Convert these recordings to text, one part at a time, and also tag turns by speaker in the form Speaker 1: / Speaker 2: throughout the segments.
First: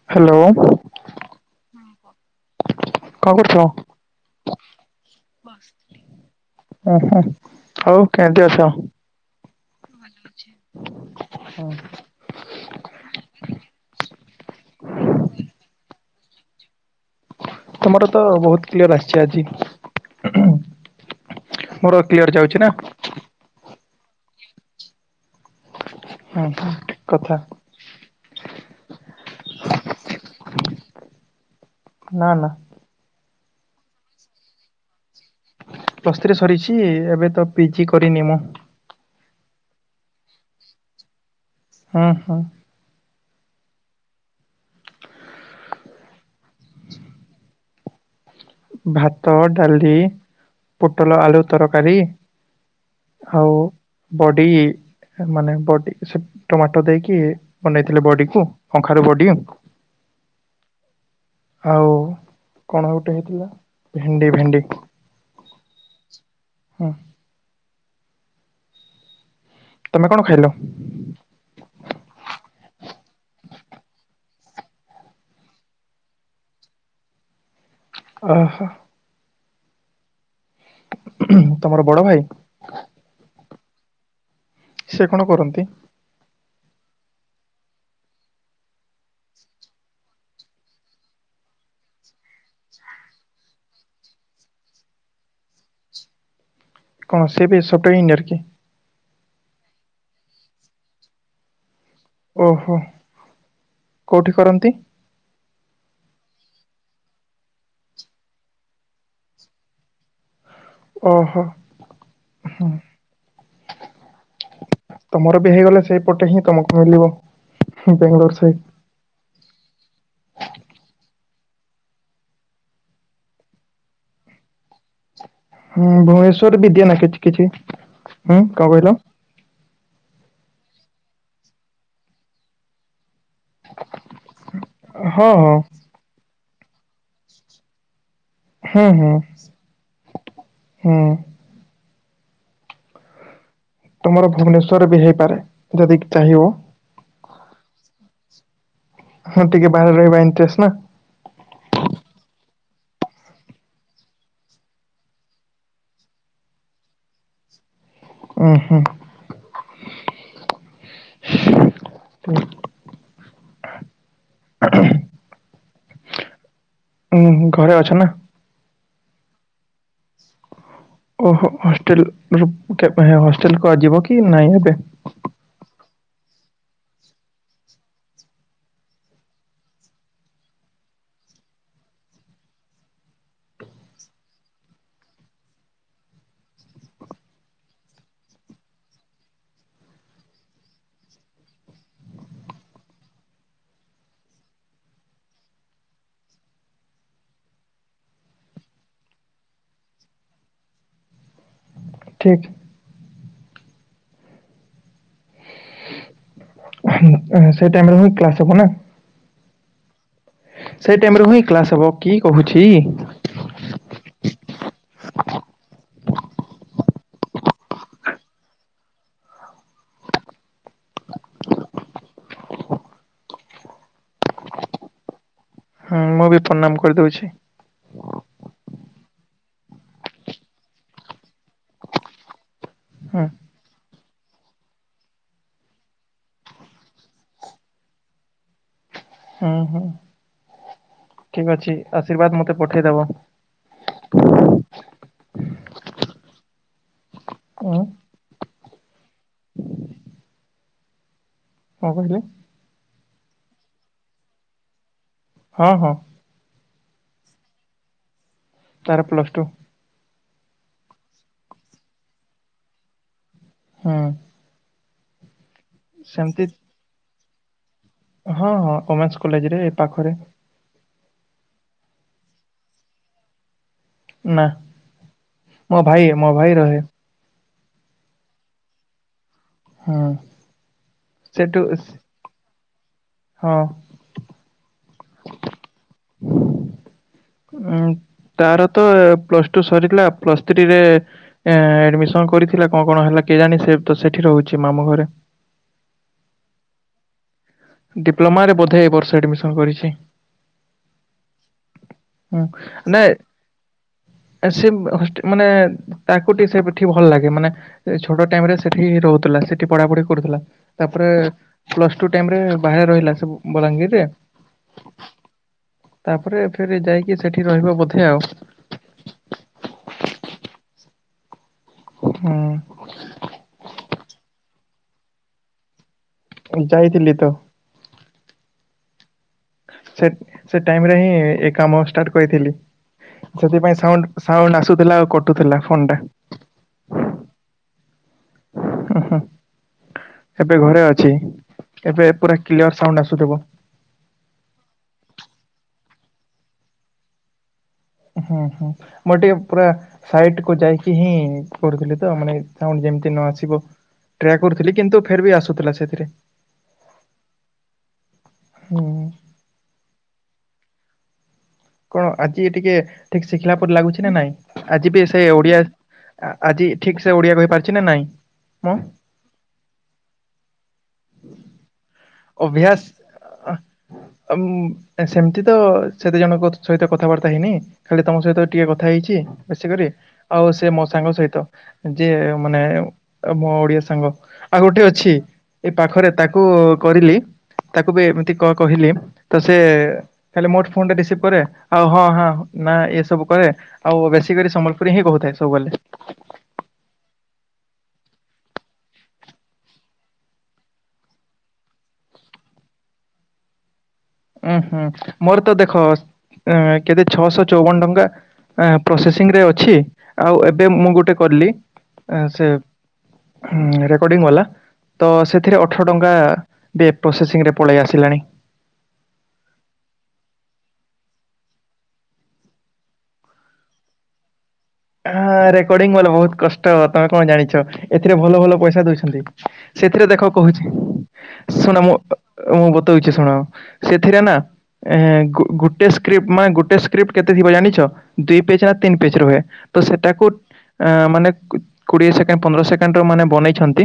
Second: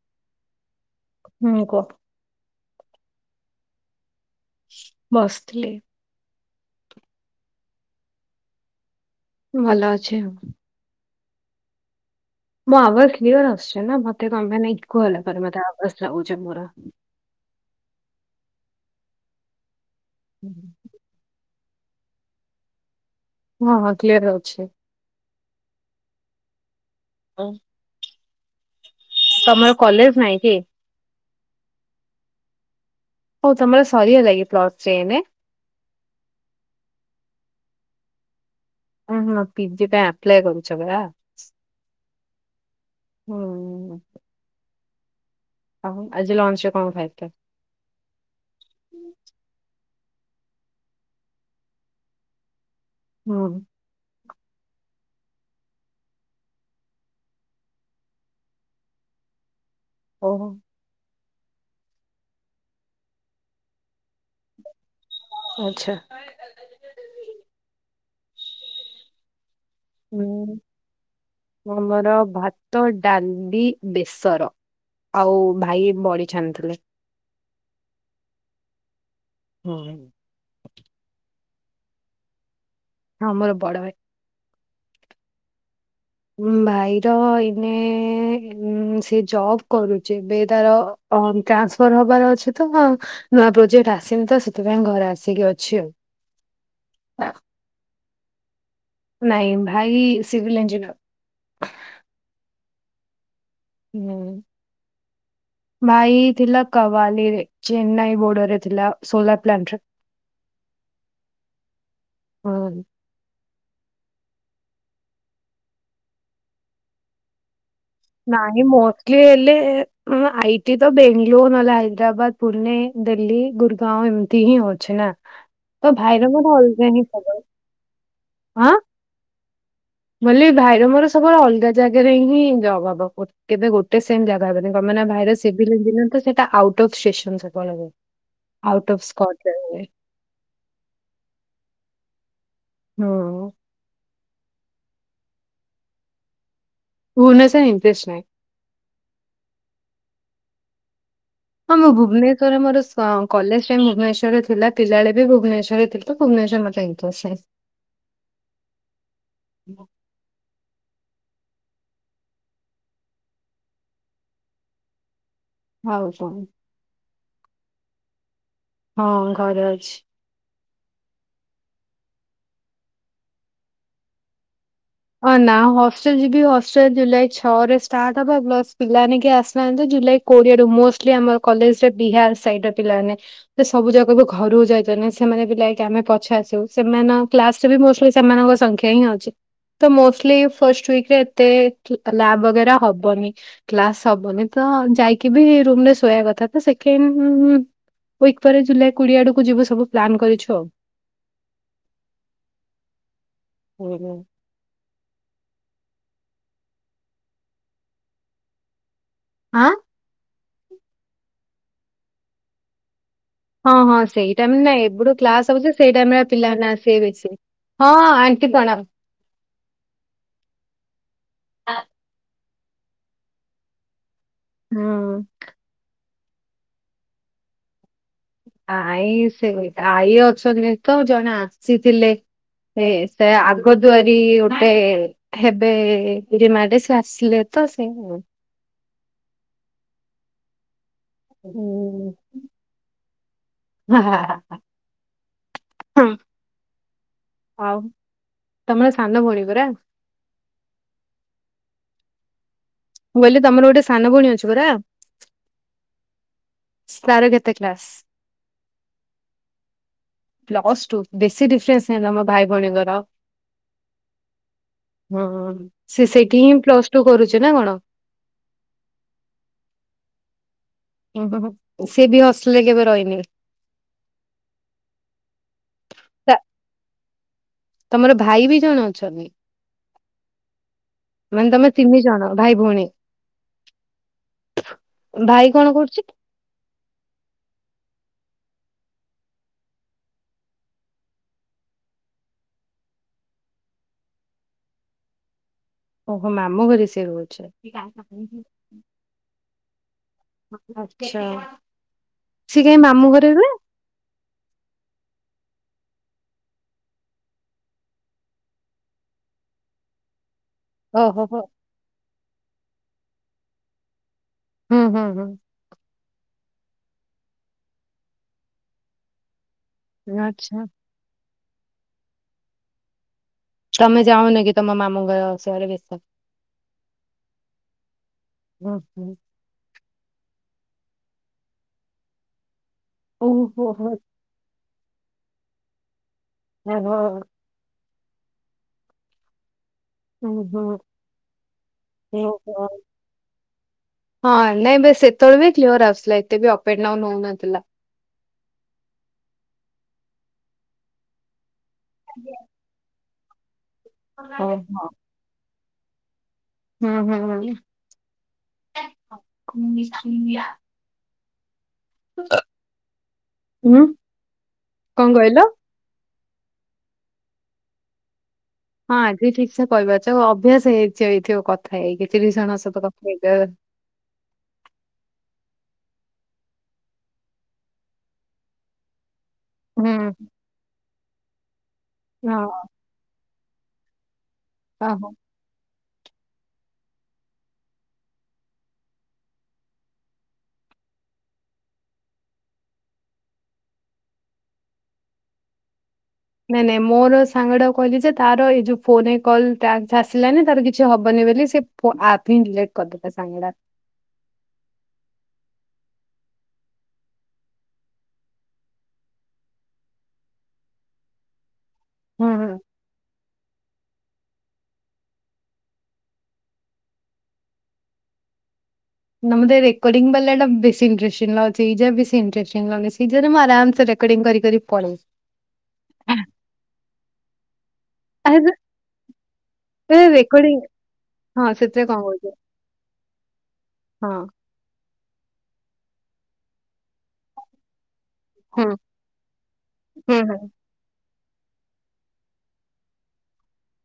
Speaker 1: Hello
Speaker 2: ହୁଁ କୁହ
Speaker 1: କଣ କରୁଛ? ବସିଥିଲି ଉଁ
Speaker 2: ବସିଥିଲି।
Speaker 1: ହୁଁ ହଉ କେମିତି ଅଛ?
Speaker 2: ଭଲ ଅଛି। ଆଉ
Speaker 1: ବୁଲୁଛି ହୁଁ।
Speaker 2: ମୋ ଆବାଜ କ୍ଲିୟର ଆସୁଛି ନା ମତେ କଣ ପାଇଁ ଇକୋ ହେଲା ପରେ ମତେ ଆବାଜ ଲାଗୁଛି ମୋର।
Speaker 1: ତମର ତ ବହୁତ କ୍ଲିୟର ଆସିଛି ଆଜି।
Speaker 2: ହୁଁ [inaudible]
Speaker 1: ମୋର କ୍ଲିୟର ଯାଉଛି ନା।
Speaker 2: ହଁ ହଁ କ୍ଲିୟର ଆଉଛି।
Speaker 1: ହଁ ଠିକ୍ କଥା।
Speaker 2: ତମର କଲେଜ ନାଇଁ କି?
Speaker 1: ନା ନା।
Speaker 2: ହଉ ତମର ସରି ହେଲା କି ପ୍ଲ ଟ ଚେନ୍।
Speaker 1: ପ୍ଲସ ଥ୍ରି ସରିଛି ଏବେ ତ ପିଜି କରିନି ମୁଁ।
Speaker 2: ଉ ହଁ ପିଜି ଟା ଆପ୍ଲାଏ କରୁଛ ପରା।
Speaker 1: ଉଁ ହୂ।
Speaker 2: [inaudible] ହଉ ଆଜି ଲଞ୍ଚରେ କଣ ଖାଇଥଲ?
Speaker 1: ଭାତ ଡାଲି ପୋଟଲ ଆଳୁ ତରକାରୀ। ଆଉ
Speaker 2: ହୁଁ
Speaker 1: ବଡି ମାନେ ବଡି ସେ ଟମାଟୋ ଦେଇକି। ବନେଇଥିଲେ ବଡିକୁ କଖାରୁ ବଡି
Speaker 2: ଓହୋ।
Speaker 1: ଆଉ କଣ ଗୋଟେ ହେଇଥିଲା? ଭେଣ୍ଡି ଭେଣ୍ଡି।
Speaker 2: ଓ ଆଛା।
Speaker 1: ହୁଁ ତମେ କଣ ଖାଇଲ?
Speaker 2: ହଁ ଆମର ଭାତ ଡାଲି ବେସର। ଆଉ ଭାଇ ବଢି ଛାଣିଥିଲେ।
Speaker 1: ଓ ହ।
Speaker 2: ହୁଁ।
Speaker 1: ତମର ବଡ ଭାଇ?
Speaker 2: ହଁ ମୋର ବଡ ଭାଇ।
Speaker 1: ସେ କଣ କରନ୍ତି?
Speaker 2: ଭାଇର ଏଇନେ ସେ ଜବ କରୁଛି ଏବେ ତାର ଅ ଟ୍ରାନ୍ସଫର୍ ହବାର ଅଛି ତ ମୁଁ ଆଉ ନୂଆ ପ୍ରୋଜେକ୍ଟ ଆସିନି ତ ସେଥିପାଇଁ ଘରେ ଆସିକି ଅଛି ଆଉ
Speaker 1: କଣ ସେ ବି ସଫ୍ଟୱେୟାର ଇଞ୍ଜିନିୟର କି?
Speaker 2: ନାଇଁ ଭାଇ ସିଭିିଲ୍ ଇଞ୍ଜିନିୟର।
Speaker 1: ଓହୋ। କୋଉଠି
Speaker 2: ହୁଁ।
Speaker 1: କରନ୍ତି?
Speaker 2: ଭାଇ ଥିଲା କୱାଲିରେ ଚେନ୍ନାଇ ବୋର୍ଡ ରେ ଥିଲା ସୋଲାର ପ୍ଲାଣ୍ଟ ରେ [inaudible]
Speaker 1: ଓହୋ ହୁଁ।
Speaker 2: ହଁ।
Speaker 1: ତମର ବି ହେଇଗଲେ ସେଇପଟେ ହିଁ ତମକୁ ମିଳିବ। ବେଙ୍ଗଲୋର ସାଇଡ
Speaker 2: ନାଇଁ ମୋଷ୍ଟଲି ହେଲେ ହଁ ଆଇଟି ତ ବେଙ୍ଗଲୋର ନହେଲେ ହାଇଦ୍ରାବାଦ ପୁନେ ଦିଲ୍ଲୀ ଗୁଡଗାଓଁ ଏମିତି ହିଁ ହଉଛି ନା?
Speaker 1: ହୁଁ
Speaker 2: ତ ଭାଇର
Speaker 1: ଭୁବନେଶ୍ୱର ବି ଦିଏ
Speaker 2: ମତେ
Speaker 1: ନା କିଛି କିଛି ହୁଁ କଣ
Speaker 2: [inaudible]
Speaker 1: କହିଲ?
Speaker 2: କହିଲି ଭାଇର ମୋର ସବୁବେଳେ ଅଲଗା ଜାଗାରେ ହିଁ ଯବ ହବ କର। କେବେ ଗୋଟେ ସେମ ଜାଗା ହେବନି କାହିଁନା
Speaker 1: ହଁ
Speaker 2: ଭାଇର
Speaker 1: ହଁ
Speaker 2: ସିଭିଲ୍ ଇଞ୍ଜିନିୟର ତ ସେଇଟା ଆଉଟଫ୍ ଷ୍ଟେସନସ୍ ରେ ପଳେଇବ।
Speaker 1: ହେଁ ହେଁ ହେଁ।
Speaker 2: ହଁ।
Speaker 1: ତମର ଭୁବନେଶ୍ଵର ବି ହେଇପାରେ ଯଦି ଚାହିଁବ?
Speaker 2: ଭୁବନେଶ୍ବର ଇଣ୍ଟରେଷ୍ଟ ନାଇଁ?
Speaker 1: ହଁ ଟିକେ ବାହାରେ ରହିବା ଇଣ୍ଟରେଷ୍ଟ ନା?
Speaker 2: ହଁ ମୁଁ ଭୁବନେଶ୍ୱର ମୋର କଲେଜ ଟାଇମ୍ ଭୁବନେଶ୍ରରେ ଥିଲା ପିଲାବେଳେ ବି ଭୁବନେଶ୍ୱର ଥିଲ ତ ଭୁବନେଶ୍ୱର ମତେବି ତ ସେ
Speaker 1: ଉୁଁ ହୁଁ।
Speaker 2: ହଉ ହ।
Speaker 1: ହୁଁ ଘରେ ଅଛ ନା?
Speaker 2: ହଁ ଘରେ ଅଛି।
Speaker 1: ଓହୋ ହଷ୍ଟେଲର ହଷ୍ଟେଲକୁୁ ଆ ଯିବ କି ନାଇଁ ଏବେ?
Speaker 2: ହ ନା ହଷ୍ଟେଲ ଯିବି ହଷ୍ଟେଲ ଜୁଲାଇ ଛଅ ରେ ଷ୍ଟାର୍ଟ ହବା ପ୍ଲସ ପିଲାମାନେ କେହି ଆସିନାହାନ୍ତି ଜୁଲାଇ କୋଡିଏ ରୁ ମୋଷ୍ଟ ଆମର କଲେଜରେ ବିହାର ସାଇଡ ର ପିଲାମାନେ ସବୁ ଜାଗାକୁ ଘରକୁ ଯାଇ ସେମାନେ ବି ଲାଗି ଆମେ ପଛ ଆସିବୁ ସେମାନେ କ୍ଲାସ ସେ ବି ମୋଷ୍ଟଲି ସେମାନଙ୍କ ସଂଖ୍ୟା ହିଁ ଅଛି। ତ ମୋଷ୍ଟଲି ଫଷ୍ଟ ୱିକରେ ଏତେ ଲାବ୍ ବଗେରା ହବନି। କ୍ଲାସ ହବନି ତ ଯାଇକି ବି ରୁମରେ ଶୋଇବା କଥା ତ ସେ କେମ୍ ୱିକ ପରେ ଜୁଲାଇ କୋଡିଏ ଆଡ଼କୁ ଯିବୁ ସବୁ ପ୍ଲାନ୍ କରିଛୁ ଆଉ।
Speaker 1: ଠିକ୍।
Speaker 2: ହୁଁ ହୁଁ।
Speaker 1: [inaudible] ସେଇ ଟାଇମରେ ହ କ୍ଲାସ ହବ ନା?
Speaker 2: ଆଁ
Speaker 1: ସେଇ ଟାଇମରୁ ହିଁ କ୍ଲାସ ହବ କି କହୁଛି।
Speaker 2: ହଁ ହଁ ସେଇ ଟାଇମ ନାଇଁ ଏୁବଠୁ କ୍ଲାସ ହଉଛି ସେଇ ଟାଇମ ରେ ପିଲାମାନେ ଆସିବେ ବେଶି। ହଁ ଆଣ୍ଟି ପ୍ରଣାମ। ହଁ।
Speaker 1: ହଁ ମୁଁ ବି ପ୍ରଣାମ କରିଦଉଛି।
Speaker 2: ଆଇ ସେ ଆଈ ଅଛନ୍ତି ତ ଜଣେ ଆସିଥିଲେ। ହେ
Speaker 1: ହୁଁ
Speaker 2: ସେଇ ଆ କଦୁଆରୀ ଗୋଟେ ହେବେରିମା ରେ ସେ ଆସିଲେ ତ ସେ
Speaker 1: ହୁଁ ହୁଁ ଠିକ ଅଛି
Speaker 2: ହଁ
Speaker 1: ଆଶୀର୍ବାଦ ମତେ ପଠେଇଦବ। ଉଁ କଣ
Speaker 2: [inaudible] ତମର ସାନ ଭଉଣୀ ପରା।
Speaker 1: କଣ କହିଲେ?
Speaker 2: ମୁଁ କହିଲି ତମର ଗୋଟେ ସାନ ଭଉଣି ଅଛି ପରା?
Speaker 1: ହଁ ହଁ।
Speaker 2: ସ୍ ତାର କେତେ କ୍ଲାସ୍?
Speaker 1: ତାର ପ୍ଲସ ଟୁ।
Speaker 2: ପ୍ଲସ ଟୁ ବେଶୀ ଡିଫରେନ୍ସ ନାହି ତମ ଭାଇ ଭଉଣୀଙ୍କର।
Speaker 1: ହଁ।
Speaker 2: ହଁ ସେ ସେଇଠି
Speaker 1: ସେମିତି
Speaker 2: ହିଁ ପ୍ଲସ ଟୁ କରୁଛି ନା କଣ?
Speaker 1: ହଁ ହଁ ଓମେନ୍ସ କଲେଜ ରେ ଏ ପାଖରେ।
Speaker 2: ଓ ହୋ ସିଏ ବି ହସଟେଲ୍ ରେ କେବେ ରହିନି?
Speaker 1: ନା ମୋ ଭାଇ ମୋ
Speaker 2: ତା
Speaker 1: ଭାଇ ରହେ।
Speaker 2: ତମର ଭାଇ ବି ଜଣେ ଅଛନ୍ତି?
Speaker 1: ହୁଁ
Speaker 2: ମାନେ
Speaker 1: ସେଠୁ
Speaker 2: ତମେ ତିନି ଜଣ ଭାଇ ଭଉଣୀ?
Speaker 1: ହଁ।
Speaker 2: ଭାଇ କଣ କରୁଛି?
Speaker 1: ଉଁ ତାର ତ ପ୍ଲସ ଟୁ ସରିଲା ପ୍ଲସ ଥ୍ରୀରେ ଏ ଆଡମିସନ କରିଥିଲା କଣ କଣ ହେଲା କେଜାଣି ସେ ତ ସେଠି ରହୁଛି ମାମୁ ଘରେ।
Speaker 2: ଓହୋ ମାମୁଁ ଘରେ ସେ ରହୁଛି।
Speaker 1: ଡିପ୍ଲୋମାରେ ବୋଧେ ଏ ବର୍ଷ ଆଡମିସନ କରିଛି।
Speaker 2: ଆଛା
Speaker 1: ହୁଁ
Speaker 2: ସିଏ କାଇଁ
Speaker 1: ନାଇଁ
Speaker 2: ମାମୁଁ ଘରେ ରୁହେ?
Speaker 1: ସେ ବ୍ ହଷ୍ଟ୍ ମାନେ ତାକୁଟି ସେଠି ଭଲ ଲାଗେ ମାନେ ଛୋଡ ଟାଇମ ରେ ସେଠିି ରହୁଥିଲା ସେଠି ପଢାପଢି କରୁଥିଲା। ତାପରେ
Speaker 2: ଓହୋ ହୋ
Speaker 1: ପ୍ଲସ ଟୁ ଟାଇରମ୍ ବାହାରେ ରହିଲା ସେ ବଲାଙ୍ଗୀରରେ।
Speaker 2: ହୁଁ ହୁଁ ହୁଁ।
Speaker 1: ତାପରେ ଫେରେ ଯାଇକି ସେଠି ରହିବ ବୋଧେ ଆଉ।
Speaker 2: ଆଚ୍ଛା।
Speaker 1: ହୁଁ।
Speaker 2: ତମ ଯାଉନକି ତମ ମାମୁ ଘରେ ଅସ ଆରେ ବେସ?
Speaker 1: ଯାଇଥିଲିତ।
Speaker 2: ହୁଁ ହୁଁ।
Speaker 1: ସେ ସେ ଟାଇମରେହିଁ ଏକାମ ଷ୍ଟାର୍ଟ କରିଥିଲି
Speaker 2: ଓହୋ
Speaker 1: ସେଥିପାଇଁ
Speaker 2: ହୋ
Speaker 1: ସାଉଣ୍ଡ ସାଉଣ୍ଡୁ ଆସୁଥିଲା ଆଉ କଟୁଥିଲା ଫୋନଟା।
Speaker 2: ମେଘ
Speaker 1: ହୁଁ-ହୁଁ।।
Speaker 2: ହୁଁ
Speaker 1: ଏବେ
Speaker 2: ହୁଁ
Speaker 1: ଘରେ ଅଛି ଏବେ ପୁରା
Speaker 2: ଓହୋ।
Speaker 1: କ୍ଲିଅର ସାଉଣ୍ଡୁ ଆସୁଥିବ।
Speaker 2: ହଁ ନାଇଁ ବେଶ ସେତେବେଳେବି କ୍ଲିୟର ଆସୁଥିଲା ଏତେବି ଅପ ଆଣ୍ଡ ଡାଉନ୍ ହଉନଥିଲା।
Speaker 1: ହୁଁ ହୁଁ ମୁଁ ଟିକେ ପୁରା ସାଇଟକୁ ଯାଇକି ହିଁ ପଢ଼ୁଥିଲିତ ମାନେ ହଁ ସାଉଣ୍ଡୁ ଯେମିତି ନଆସିବ ଟ୍ରାଏ କରୁଥିଲି
Speaker 2: ଓହୋ
Speaker 1: କିନ୍ତୁ ଫେରବି ଆସୁଥିଲା ସେଇଥିରେ।
Speaker 2: ହୁଁ ହୁଁ
Speaker 1: ହୁଁ
Speaker 2: ଉଁ ଉଁ।
Speaker 1: କଣ ଆଜି ଟିକେ ଠିକ୍ ଶିଖିଲା ପରେ
Speaker 2: ଉଁ
Speaker 1: ଲାଗୁଚିନା ନାଇଁ ଆଜି ବି
Speaker 2: କଣ
Speaker 1: ସେ
Speaker 2: କହିଲ?
Speaker 1: ଓଡ଼ିଆ ଆଜି ଠିକ୍ସେ ଓଡ଼ିଆ କହିପାରଚିନା ନାଇଁ ମୁଁ?
Speaker 2: ହଁ ଆଜି ଠିକସେ କହିପାରୁଚ ଅଭ୍ୟାସ ହେଇଯାଇଥିିବ କଥା ହେଇକି ତିରିଶି ଜଣ ସହ କଥା ହେଇକି।
Speaker 1: ଉମ ସେମିତିତ ସେଦିଇଜଣଙ୍କ ସହିତ କଥାବାର୍ତ୍ତା ହେଇନି ଖାଲି ତମ ସହିତ ଟିକେ କଥା ହେଇଚି। ବେଶୀ କରି
Speaker 2: ହୁଁ
Speaker 1: ଆଉସେ ମୋସାଙ୍ଗ ସହିତ ଯିଏ
Speaker 2: ହଁ
Speaker 1: ମାନେ ମୋ ଓଡ଼ିଆ ସାଙ୍ଗ ଆଉ ଗୋଟେ ଅଛି
Speaker 2: ଓହୋ।
Speaker 1: ଏଇ ପାଖରେ ତାକୁ କରିଲି ତାକୁବି ଏମିତି କ କହିଲି ତ ସେ ଖାଲି ମୋର ଫୋନଟା ରିସିଭ୍ କରେ ଆଉ ହଁ ହାଁ ନା ଏସବୁ କହେ ଆଉ ବେଶୀ କରି ସମ୍ବଲପୁରୀହିଁ କହୁଥାଏ ସବୁବେଲେ।
Speaker 2: ନାଇଁ ନାଇଁ ମୋର ସାଙ୍ଗଟାକୁ କହିଲିଯେ ତାର ଏଇ ଯୋଉ ଫୋନ୍ କଲ୍ ଟାସ୍କ ଆସିଲାନି ତାର କିଛି ହବନି ବୋଲି ସେ ଫୋନ୍ ଅପ୍ ହିଁ ଡିଲେଟ୍ କରି ଦେଲା ସାଙ୍ଗଟା।
Speaker 1: ଉୁଁ ହୁଁ ମୋରତ ଦେଖ କେତେ ଛଅଶହ ଚଉବନ ଟଙ୍କା ଆଁ ପ୍ରୋସେସିଂରେ ଅଛି ଆଉ ଏବେ ମୁଁ ଗୋଟେ କଲି, ଅଁ
Speaker 2: ହୁଁ
Speaker 1: ସେ
Speaker 2: ହୁଁ।
Speaker 1: ରେକର୍ଡ଼ିଙ୍ଗ ବାଲା ତସେଥିରେ ଅଠର ଟଙ୍କାବି ପ୍ରୋସେସିଂରେ ପଳେଇ ଆସିଲାଣି।
Speaker 2: ନା ମତେ ରେକର୍ଡିଂ ବାଲାଟା ବେଶୀ ଇଣ୍ଟେରଷ୍ଟିଙ୍ଗ ଲାଗୁଚି ଜାବି ଣ୍ଟେରଷ୍ଟିଙ୍ଗ ଲାଗୁଚି ସେଇଟାରେ ମୁଁ ଆରାମସେ ରେ ରେକର୍ଡିଙ୍ଗ କରି କରି ପଳେଇବି।
Speaker 1: ହଁ ରେକର୍ଡିଙ୍ଗ ବଲା ବହୁତ୍ କଷ୍ଟ ତମେ କଣ ଜାଣିଛ ଏଥିରେ
Speaker 2: ଆରେ
Speaker 1: ଭଲ ଭଲ ପଇସା ଦଉଛନ୍ତି।
Speaker 2: ରେ
Speaker 1: ସେଥିରେ ଦେଖ
Speaker 2: ରେକର୍ଡିଂ
Speaker 1: କହୁଛି
Speaker 2: ହଁ
Speaker 1: ଶୁଣ
Speaker 2: ସେଥିରେ
Speaker 1: ମୁଁ
Speaker 2: କଁ କହୁଚ?
Speaker 1: ମୁଁ ବତଉଚି ଶୁଣ, ସେଥିରେନା ଏଂ ଗୋ ଗୋଟେ ସ୍କ୍ରିପ୍ଟ ମାନେ ଗୋଟେ ସ୍କ୍ରିପ୍ଟ କେତେ ଥିବ ଜାଣିଚ? ଦୁଇ
Speaker 2: ହୁଁ
Speaker 1: ପେଜନା ତିନି ପେଜ୍ ରୁହେ
Speaker 2: ହୁଁ
Speaker 1: ତସେଟାକୁ
Speaker 2: ହୁଁ
Speaker 1: ଏଂ ମାନେ କୋଡ଼ିଏ ସେକେଣ୍ଡ ପନ୍ଦର ସେକେଣ୍ଡର ମାନେ ବନେଇଛନ୍ତି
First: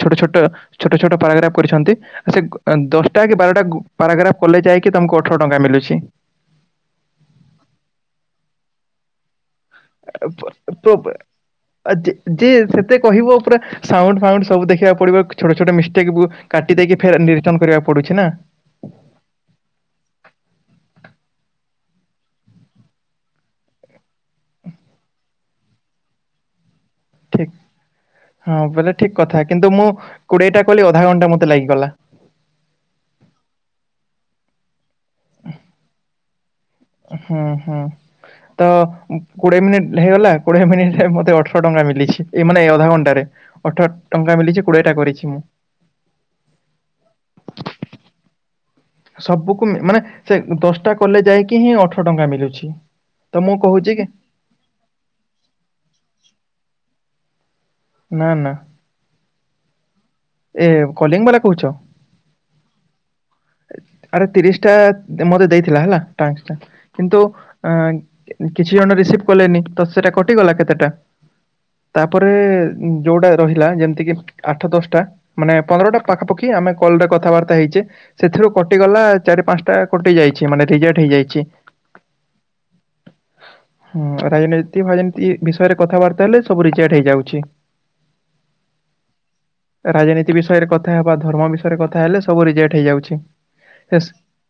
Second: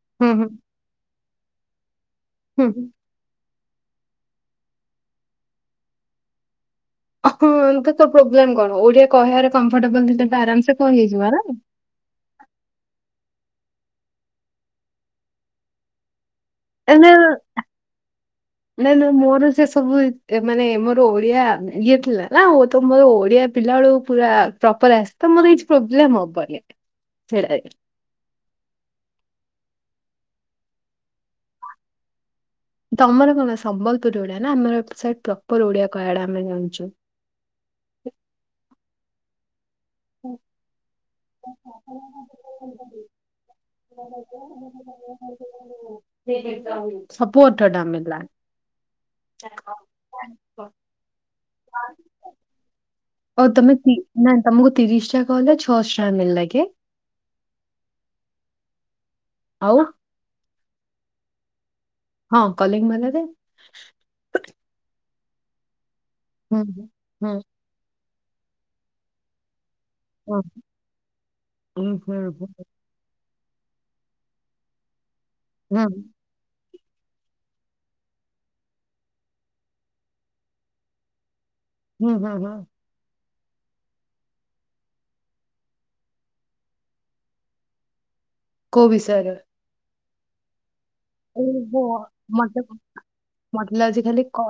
Speaker 1: ଛୋଟ
Speaker 2: ହୁଁ
Speaker 1: ଛୋଟ
Speaker 2: ହୁଁ
Speaker 1: ଛୋଟ ଛୋଟ ପାରାଗ୍ରା୍ କରିଛନ୍ତି ଆସେ
Speaker 2: ହୁଁ।
Speaker 1: ଦଶ ଟା କି ବାରଟା ପାରାଗ୍ରା୍ କଲେ ଯାଇକି ତମକୁ ଅଠର ଟଙ୍କା ମିଲୁଛି
Speaker 2: ହଁ ତ ପ୍ରୋବ୍ଲେମ୍ କଣ ଓଡ଼ିଆ କହିବାରେ କମ୍ଫର୍ଟେବଲ ଆରାମସେ କହି ହେଇଯିବନା।
Speaker 1: ଯେ ଯେ ସେତେ କହିବ ପୁରା ସାଉଣ୍ଡ ଫାଉଣ୍ଡ ସବୁ ଦେଖିବାକୁ ପଡ଼ିବ ଛୋଟ ଛୋଟ ମିଷ୍ଟେକ୍ ବି କାଟି ଦେଇକି ଫେର ନିୟୁଟନ୍ କରିବାକୁ ପଡ଼ୁଚି ନା।
Speaker 2: ନାଇଁ ନାଇଁ ମୋର ସେସବୁ ମାନେ ମୋର ଓଡ଼ିଆ ଇଏ ଥିଲାନା ଓ ତ ମୋର ଓଡ଼ିଆ ପିଲାବେେଳୁ ପୁରା ପ୍ରପର ଆସେ ତ ମୋର କିଛି ପ୍ରୋବ୍ଲେମ ହବ ନି
Speaker 1: ଠିକ
Speaker 2: ସେଟାରେ।
Speaker 1: ହଁ ବେଲେ ଠିକ କଥା କିନ୍ତୁ ମୁଁ କୋଡିଏଟା କଲି ଅଧା ଘଣ୍ଟା ମତେ ଲାଗିଗଲା।
Speaker 2: ତମର କଣ ସମ୍ବଲପୁର ଓଡିଆ ନା ଆମର ଏପଟ ସାଇଟ୍ ପ୍ରପର ଓଡିଆ କହିବାଟା ଆମେ ଜାଣିଚୁ।
Speaker 1: ହୁଁ ହୁଁ ତ କୋଡିଏ ମିନିଟ୍ ହେଇଗଲା କୋଡିଏ ମିନିଟ ମତେ ଅଠର ଅଠର ଟଙ୍କା ମିଳିଛି ଏଇ ମାନେ ଅଧା ଘଣ୍ଟାରେ ଅଠର ଟଙ୍କା ମିିଛି କୋଡିଏଟା କରିଛି ତ ମୁଁ।
Speaker 2: ସବୁ ଅଠର ଟାଙ୍କା ମିଳିଲା।
Speaker 1: ସବୁକୁ ମାନେ ସେ ଦଶଟା କଲେ ଯାଇଁକି ହିଁ ଅଠର ଟଙ୍କା ମଳୁଛି।
Speaker 2: ଆଉ ତମେ ନା ତମକୁ ତିରିଶ ଟଙ୍କା କଲ ଛଅଶହ ଟଙ୍କା ମିଳ ଲା କି?
Speaker 1: ନା ନା।
Speaker 2: ଆଉ
Speaker 1: ଏ କଲିଙ୍ଗ ବାଲା କହୁଛ?
Speaker 2: ହଁ କଲିଙ୍ଗ ବାଲା ରେ
Speaker 1: ଆରେ ତିରିଶ ଟା ମୋତେ ଦେଇଥିଲା ହେଲା ଟାସ ଟା
Speaker 2: ହୁଁ ହୁଁ
Speaker 1: କିନ୍ତୁ
Speaker 2: ହୁଁ
Speaker 1: ଅ କିଛି ଜଣ ରିସିଭ କଲେନି। ତ ସେଟା
Speaker 2: ହୁଁ
Speaker 1: କଟିଗଲା କେତେଟା
Speaker 2: ହୁଁ
Speaker 1: ତାପରେ
Speaker 2: ହୁଁ
Speaker 1: ଯୋଉଟା ରହିଲା ଯେମିତି କିି ଆଠ ଦଶଟା ମାନେ
Speaker 2: ହୁଁ
Speaker 1: ପନ୍ଦରଟା ପାଖାପାଖି କି ଆମେ କଲ ରେ କଥାବାର୍ତ୍ତା ହେଇଛେ ସେଥିରୁ କଟିଗଲା ଚାରି ପାଞ୍ଚଟା କଟି ଯାଇଛି ମାନେ ରିଜେକ୍ଟ ହେଇଯାଇଛି।
Speaker 2: ହୁଁ ହୁଁ ହୁଁ।
Speaker 1: ହୁଁ ରାଜନୀତି ଫାଜନୀତି ବିଷୟରେ କଥାବାର୍ତ୍ତା ହେଲେ ସବୁ ରିଚୋର୍ଟ ହେଇଯାଉଛି।
Speaker 2: କୋଉ ବିଷୟରେ?
Speaker 1: ରାଜନୀତି ବିଷୟରେ କଥା ହେବା ଧର୍ମ ବିଷୟରେ
Speaker 2: ଓହୋ
Speaker 1: କଥା ହେଲେ ସବୁ
Speaker 2: ମତେ
Speaker 1: ରିଜେକ୍ଟ ହେଇଯାଉଛି
Speaker 2: ମତେ ଲାଗୁଛି
Speaker 1: ହେସ
Speaker 2: ଖାଲି କ-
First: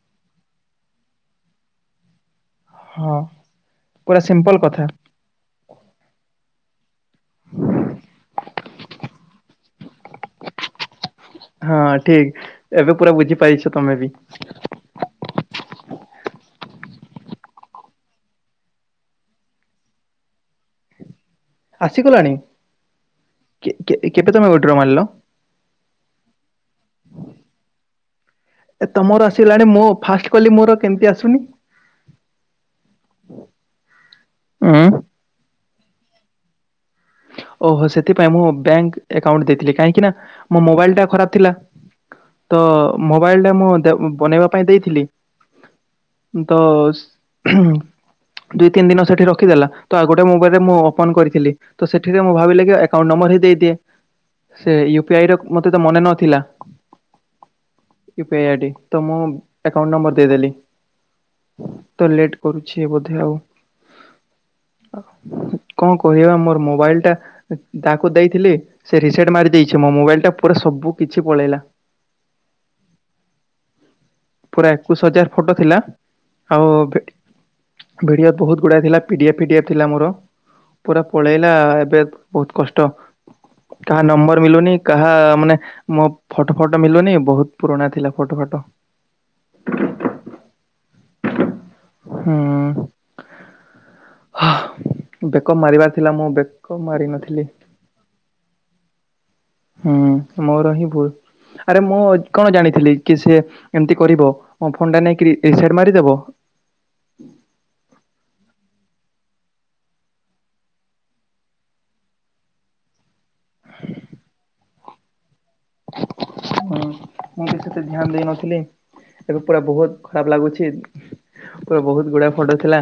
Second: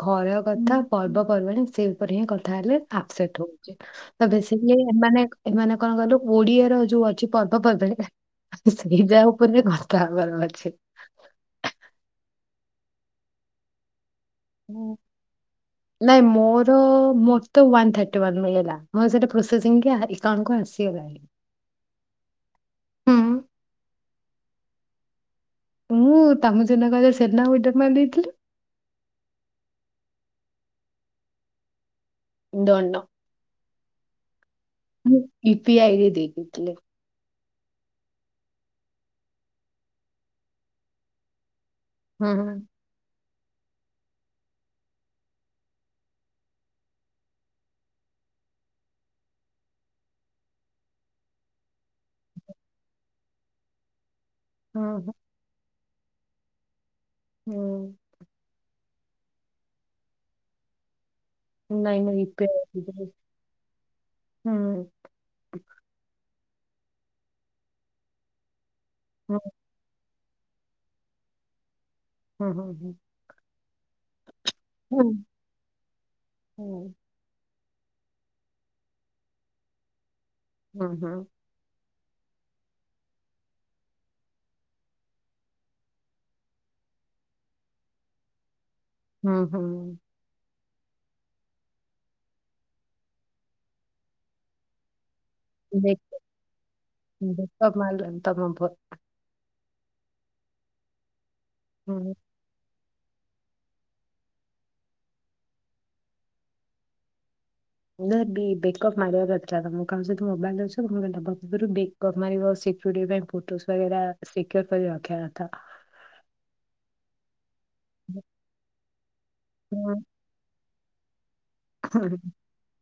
Speaker 2: ଘର କଥା ପର୍ବପର୍ବାଣୀ ସେ ଉପରେ ହିଁ କଥା ହେଲେ
Speaker 1: ହଁ
Speaker 2: [unintelligible] ହଉଛି
Speaker 1: ପୁରା
Speaker 2: ତ
Speaker 1: ସିମ୍ପଲ କଥା
Speaker 2: ବେଶୀକିଲି ଏମାନେ ଏମାନେ କଣ କଲୁ କୋଡିଏର ଯୋଉ ଅ ପର୍ବପର୍ବାଣି ସେଇ ଯାହା ଉପରେ ବି କଥା ହେବାର ଅଛି।
Speaker 1: ହଁ ଠିକ ଏବେ ପୁରା ବୁଝିପାରିଛ ତମେ ବି।
Speaker 2: ହୁଁ। ନାଇଁ ମୋର ମୋତ ୱାନ ଥାଟି ୱାନ ମିଳିଲା ମୋର ସେଟା ପ୍ରୋସେସିଙ୍ଗ କି ଏକାଉଣ୍ଟ୍ ଆସି
Speaker 1: ଆସିଗଲାଣି
Speaker 2: ହୁଁ
Speaker 1: କେ କେ କେତେ ଟଙ୍କା ର ଉଡ୍ର ଗୋଟେ ମାରିଲ?
Speaker 2: ମୁଁ ତମ ସିନା କହିଲ ସେନା ଉଡ୍ର ମାରି ଦେଇଥିଲି।
Speaker 1: ଏ ତମର ଆସିଲାଣି ମୁଁ ଫାଷ୍ଟ କଲି ମୋର କେମିତି ଆସୁନି?
Speaker 2: ଦନ
Speaker 1: ଉଁ।
Speaker 2: ମୁଁ ୟୁ ପି ଆଇ ରେ ଦେଇଦେଇଥିଲି।
Speaker 1: ଓହୋ ସେଥିପାଇଁ ମୁଁ ବ୍ୟାଙ୍କ ଆଉଣ୍ଟ ଦେଇଥିଲି କାହିଁକି ନା ମୋ ମୋବାଇଲ ଟା ଖରାପ ଥିଲା।।
Speaker 2: ହୁଁ
Speaker 1: ତ ମୋବାଇଲ ଟା ମୁଁ ଦେ ବନେଇବା ପାଇଁ ଦେଇଥିଲି। ଉମ ତ ଦୁଇ ତିନି ଦିନ ସେଠି ରଖିଦେଲା ତ ଆଉ ଗୋଟେ ମୋବାଇଲରେ ମୁଁ ଓପନ କରିଥିଲି। ତ ସେଠରେ ମୁଁ ଭାବିଲି କି ଏକଉଣ୍ଟ ନମ୍ବର ହେଇ ଦେଇଦିଏ ସେ
Speaker 2: ହୁଁ ହୁଁ
Speaker 1: ୟୁପି ଆଇ ର ମତେ ତ ମନେ ନଥିଲା।
Speaker 2: ହୁଁ।
Speaker 1: U P I I D ତ ମୁଁ ଏକଉଣ୍ଟ ନମ୍ବର ଦେଇଦେଲି।
Speaker 2: ନାଇଁ
Speaker 1: ତ
Speaker 2: ନାଇଁ
Speaker 1: ଲେଟ
Speaker 2: ୟୁପି ଆଇ
Speaker 1: କରୁଚି
Speaker 2: ଦେଇଥିଲି
Speaker 1: ବୋଧେ ଆଉ।
Speaker 2: ହୁଁ
Speaker 1: କଣ କହିବା ମୋର ମୋବାଇଲଟା ତାକୁ ଦେଇଥିଲି ସେ ରିସେଟ୍
Speaker 2: ହୁଁ
Speaker 1: ମାରି ଦେଇ ସେ ମୋ ମୋବାଇଲ ଟା ପୁରା ସବୁ କିଛି ପଳେଇଲା।
Speaker 2: ହୁଁ ହୁଁ ହୁଁ।
Speaker 1: ପୁରା ଏକୋଇଶ
Speaker 2: ହୁଁ।
Speaker 1: ହଜାର ଫଟୋ ଥିଲା ଆଉ
Speaker 2: ହୁଁ
Speaker 1: ଭିଡିଓ ବହୁତ ଗୁଡା ଥିଲା ପି ଡି ଏଫ୍ ଫି ଏଫ୍ ଥିଲା ମୋର ପୁରା
Speaker 2: ହୁଁ ହୁଁ
Speaker 1: ପଳେଇ ଏବେ ବହୁତ କଷ୍ଟ। କାହା ନମ୍ବର ମିଲୁନି କାହା ମାନେ ମୋ ଫଟୋ ଫଟ ମଳୁନି ବହୁତ ପୁରୁଣା ଥିଲା ଫଟୋ ଫଟ
Speaker 2: ହୁଁ ହୁଁ
Speaker 1: ହଁ ହ ବେକ ମାରିବାର
Speaker 2: ଦେ
Speaker 1: ଥିଲା ମୁଁ ବେକ ମାଡି ନଥିଲି।
Speaker 2: ବେକଅପ୍ ମାରିଲନି ତମ ଫୋ
Speaker 1: ହୁଁ ମୋର ହିଁ ଭୁଲ ଆରେ ମୁଁ
Speaker 2: ହୁଁ
Speaker 1: କଣ ଜାଣିଥିଲି କି ସେ ଏମିତି କରିବ ଫୋନ ଟା ନେଇକି ରିସେଟ ମାରିଦେବ।
Speaker 2: ବି ବେକଅ୍ ମାରିବା ଦରକାର ମୁଁ ତାଙ୍କୁ ସହିଚ ମୋବାଇଲ ଅଛି ଦେବା ପୂର୍ବ ବେକପ ମାରିବ ସିକ୍ୟୁରିଟି ରେ [unintelligible] ଚିକ୍ୱର କରିବା ରଖିବା କଥା।
Speaker 1: [inaudible] ହଁ ମୁଁ ବି ସେତ ଧ୍ୟାନ ଦେଇନଥିଲି ଏବେ ପୁରା ବହୁତ
Speaker 2: ହୁଁ
Speaker 1: ଖରାପ ଲାଗୁଛି। ପୁରା ବହୁତ ଗୁଡା ଫଟୋ ଥିଲା।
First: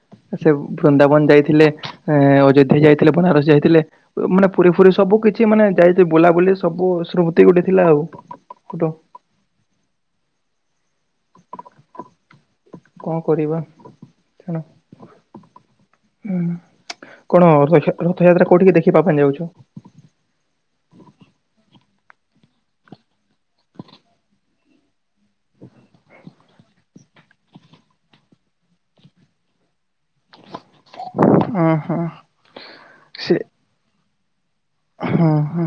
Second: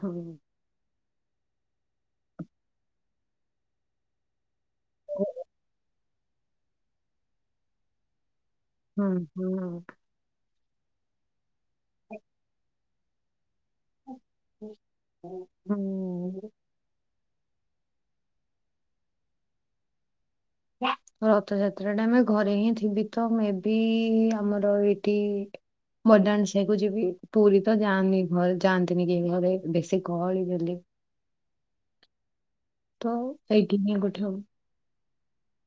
Speaker 2: ହୁଁ
Speaker 1: ସେ ବୃନ୍ଦାବନ ଯାଇଥିଲେ ଆ ଅଯୋଧ୍ୟା ଯାଇଥିଲେ ବନାରସ ଯାଇଥିଲେ। ମାନେ ପୁରି ଫୁରି ସବୁ କିଛି ମାନେ ଯାଇ ବୁଲାବୁଲି ସବୁ ସ୍ମୃତି ଗୋଟେ ଥିଲା ଆଉ।
Speaker 2: ହୁଁ ହୁଁ। [inaudible]
Speaker 1: କଣ କରିବା।
Speaker 2: ହୁଁ।
Speaker 1: ହୁଁ କଣ ରଥଯାତ୍ରା କୋଉଠିକି ଦେଖିବା ପାଇଁ ଯାଉଛ।
Speaker 2: ରଥଯାତ୍ରା ଟା ଆମେ ଘରେ ହିଁ ଥିବି ତ ମେ ବି ଆମର ଏ ମ [unintelligible] ସେକୁ ଯିବି ପୁରୀ ତ ଯାଆନି ଘରେ ଯାଆନ୍ତିନି କି ଘରେ ବେଶୀ ଗହଳି ବୋଲି।
Speaker 1: ଓ ହୁଁ।
Speaker 2: ତ ଏଇଠି ହି ଗୋଠେ ହଉ।
Speaker 1: ହଁ ହୁଁ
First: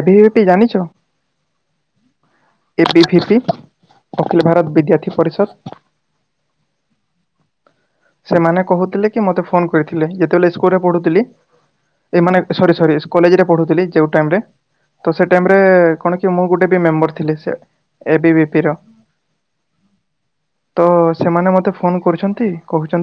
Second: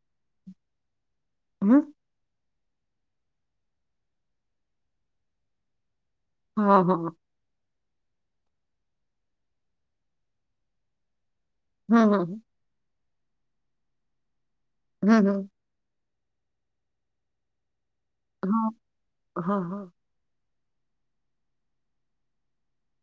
Speaker 1: ଏବେ ହେଠି ଜାଣିଛ?
Speaker 2: ହ
Speaker 1: A B V P Akhil Bharat Vidyarthi Parishad.
Speaker 2: ହଁ ହଁ।
Speaker 1: ସେମାନେ କହୁଥିଲେ କି ମତେ ଫୋନ କରିଥିଲେ ଯେତେବେଳେ ସ୍କୁଲ ରେ ପଢୁଥିଲି।
Speaker 2: ହଁ ହଁ
Speaker 1: ଏମାନେ
Speaker 2: ହଁ।
Speaker 1: ସରି ସରି କଲେଜରେ ପଢ଼ୁଥିଲି ଯେଉଁ ଟାଇମ ରେ ତ
Speaker 2: ହଁ
Speaker 1: ସେ ଟାଇମ ରେ
Speaker 2: ହଁ
Speaker 1: କଣ ମୁଁ ଗୋଟେ ବି ମେମ୍ବର ଥିଲି ସେ ଏ ପି ଭି ପି ର।
Speaker 2: ହଁ ହଁ ହଁ।
Speaker 1: ତ ସେମାନେ ମତେ ଫୋନ କରୁଛନ୍ତି। କହୁଛନ୍ତି